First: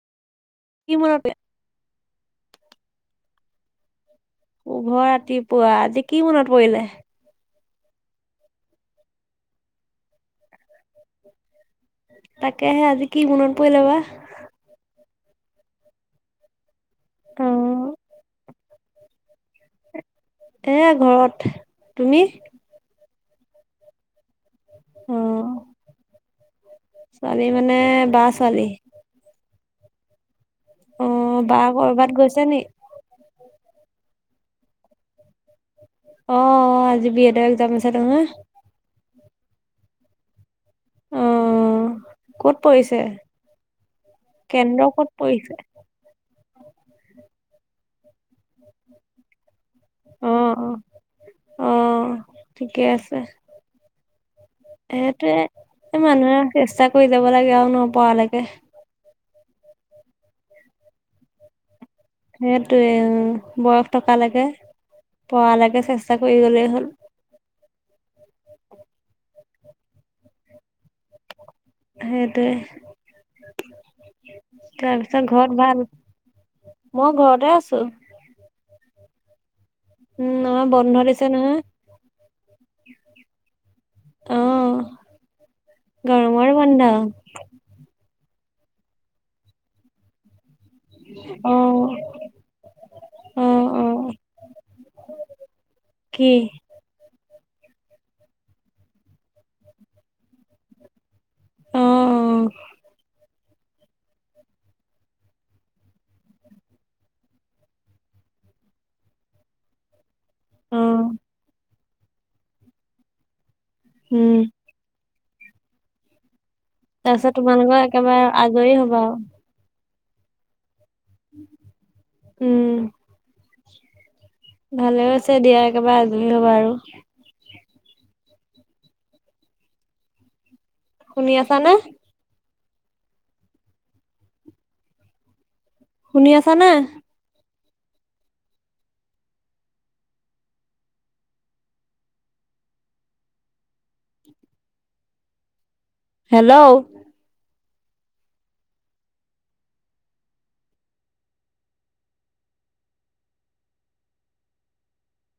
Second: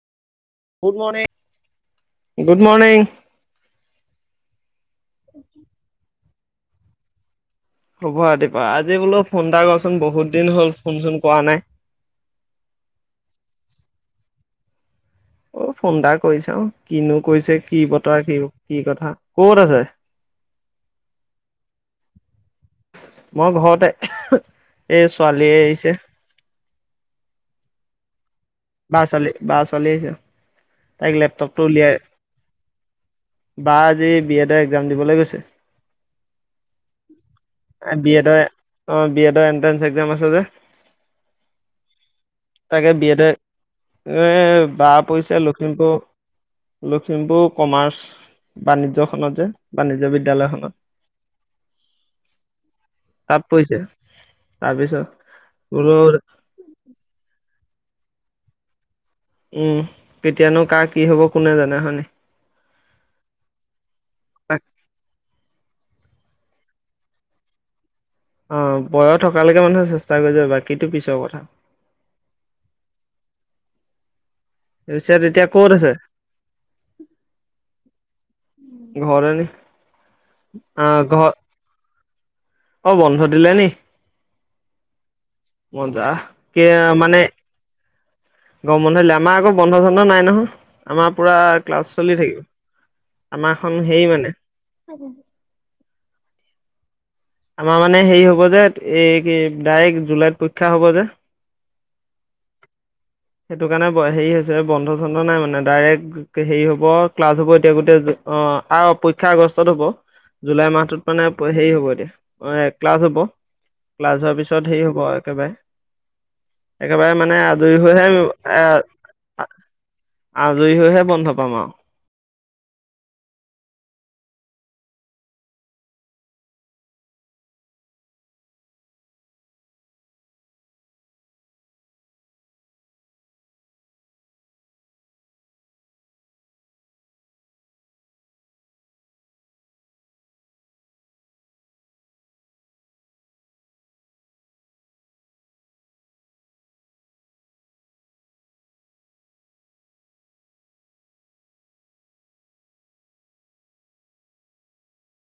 কি গুড মনত morning good morning. শুভ ৰাতিপুৱা আজি কি মনত পৰিলে? শুভ ৰাতিপুৱা। আজি বোলো ফোন এটা কৰোচোন বহুত দিন হ'ল ফোন চোন কৰা নাই। তাকেহে আজি কি মনত পৰিল বা অ' ফোন এটা কৰিছা অ কিনো অ কৈছে কি বতৰা কি কি কথা ক'ত আছে? এ ঘৰত তুমি। মই ঘতে এই ছোৱালীয়ে আহিছে ছোৱালী মানে বা ছোৱালী ব চালি ব চালছ অ বা কৰবাত গৈছ নি। বা আজি বি এডৰ একজাম দিবলৈ গৈছে। অ অ আজি বি এডৰ এক্জাম আছে বি নহয় এডৰ অ বি এডৰ এন্ট্ৰেন্ঞ্চ এক্জাম আছে যে। অ ক'ত [inaudible] তাকে পৰিছে বিয়াতে এ কেন্দ্ৰ ব ক'ত পৰিছে লখিমপুৰ লখিমপুৰ কমাৰ্চ বাণিজ্য খনত যে বাণিজ্য অ বিদ্যায়লয়খনত অ অ' ঠিকে আছে। তাৰপিছত সেইটোৱে বোলো মানুহে চেষ্টা কৰি যাব লাগে আৰু নপঢ়ালৈকে উম কেতিয়ানো ক কি হব কোনে জানে হয় ন। সেইটোয়ে উম বয়স থকা লৈকে। পালৈকে চেষ্টা কৰি গলেই হ'ল। অ বয়স থকালৈকে মানুহে চেষ্টা কৰি য বাকীটো পিছৰ কথা। সেইটো পিছে তাৰপিছত তেতিয়া ঘৰত ক'ত ভাল আছে? মই ঘৰতে আছো ঘৰ নি উম নহয় বন্ধ অ', দিছে ঘৰ নহয় অ বন্ধ দিলে নি অ', মজা গৰমৰ কি বন্ধ। মানে গম বন্ধলে আমাৰ আকৌ বন্ধ চন্ধ নাই নহয়। আমাৰ পুৰা ক্লাছ অ', চলি থাকিব অ', আমাৰখন অ', হেইৰি মানে কি? আমাৰ মানে হেৰি হ'ব যে এই কি ডাইৰেক্ট জুলাইত পৰীক্ষা হ'ব যে অ অ সেইটো কাৰণে হেৰি হৈছে বন্ধ চন্ধ নাই মানে ডাইৰেক্ট হেৰি হব ক্লাছ হব এতিয়া গোটেই অ আৰু পৰীক্ষা আগষ্টত হব। জুলাই অ', মাহটোত মানে হেৰি হব এতিয়া অ ক্লাছ হব ক্লাছ হোৱাৰ উম। পিছত হেৰি হ'ব একেবাৰে একেবাৰে তাৰপিছত মানে তোমালোকৰ আজৰি হৈহে একেবাৰে আজৰি হ'বা আৰু। এ আজৰি হৈহে বন্ধ পাম আৰু উম ভালে আছে দিয়া একেবাৰে আজৰি হবা আৰু শুনি আছা ন। শুনি আছা না হেল্ল'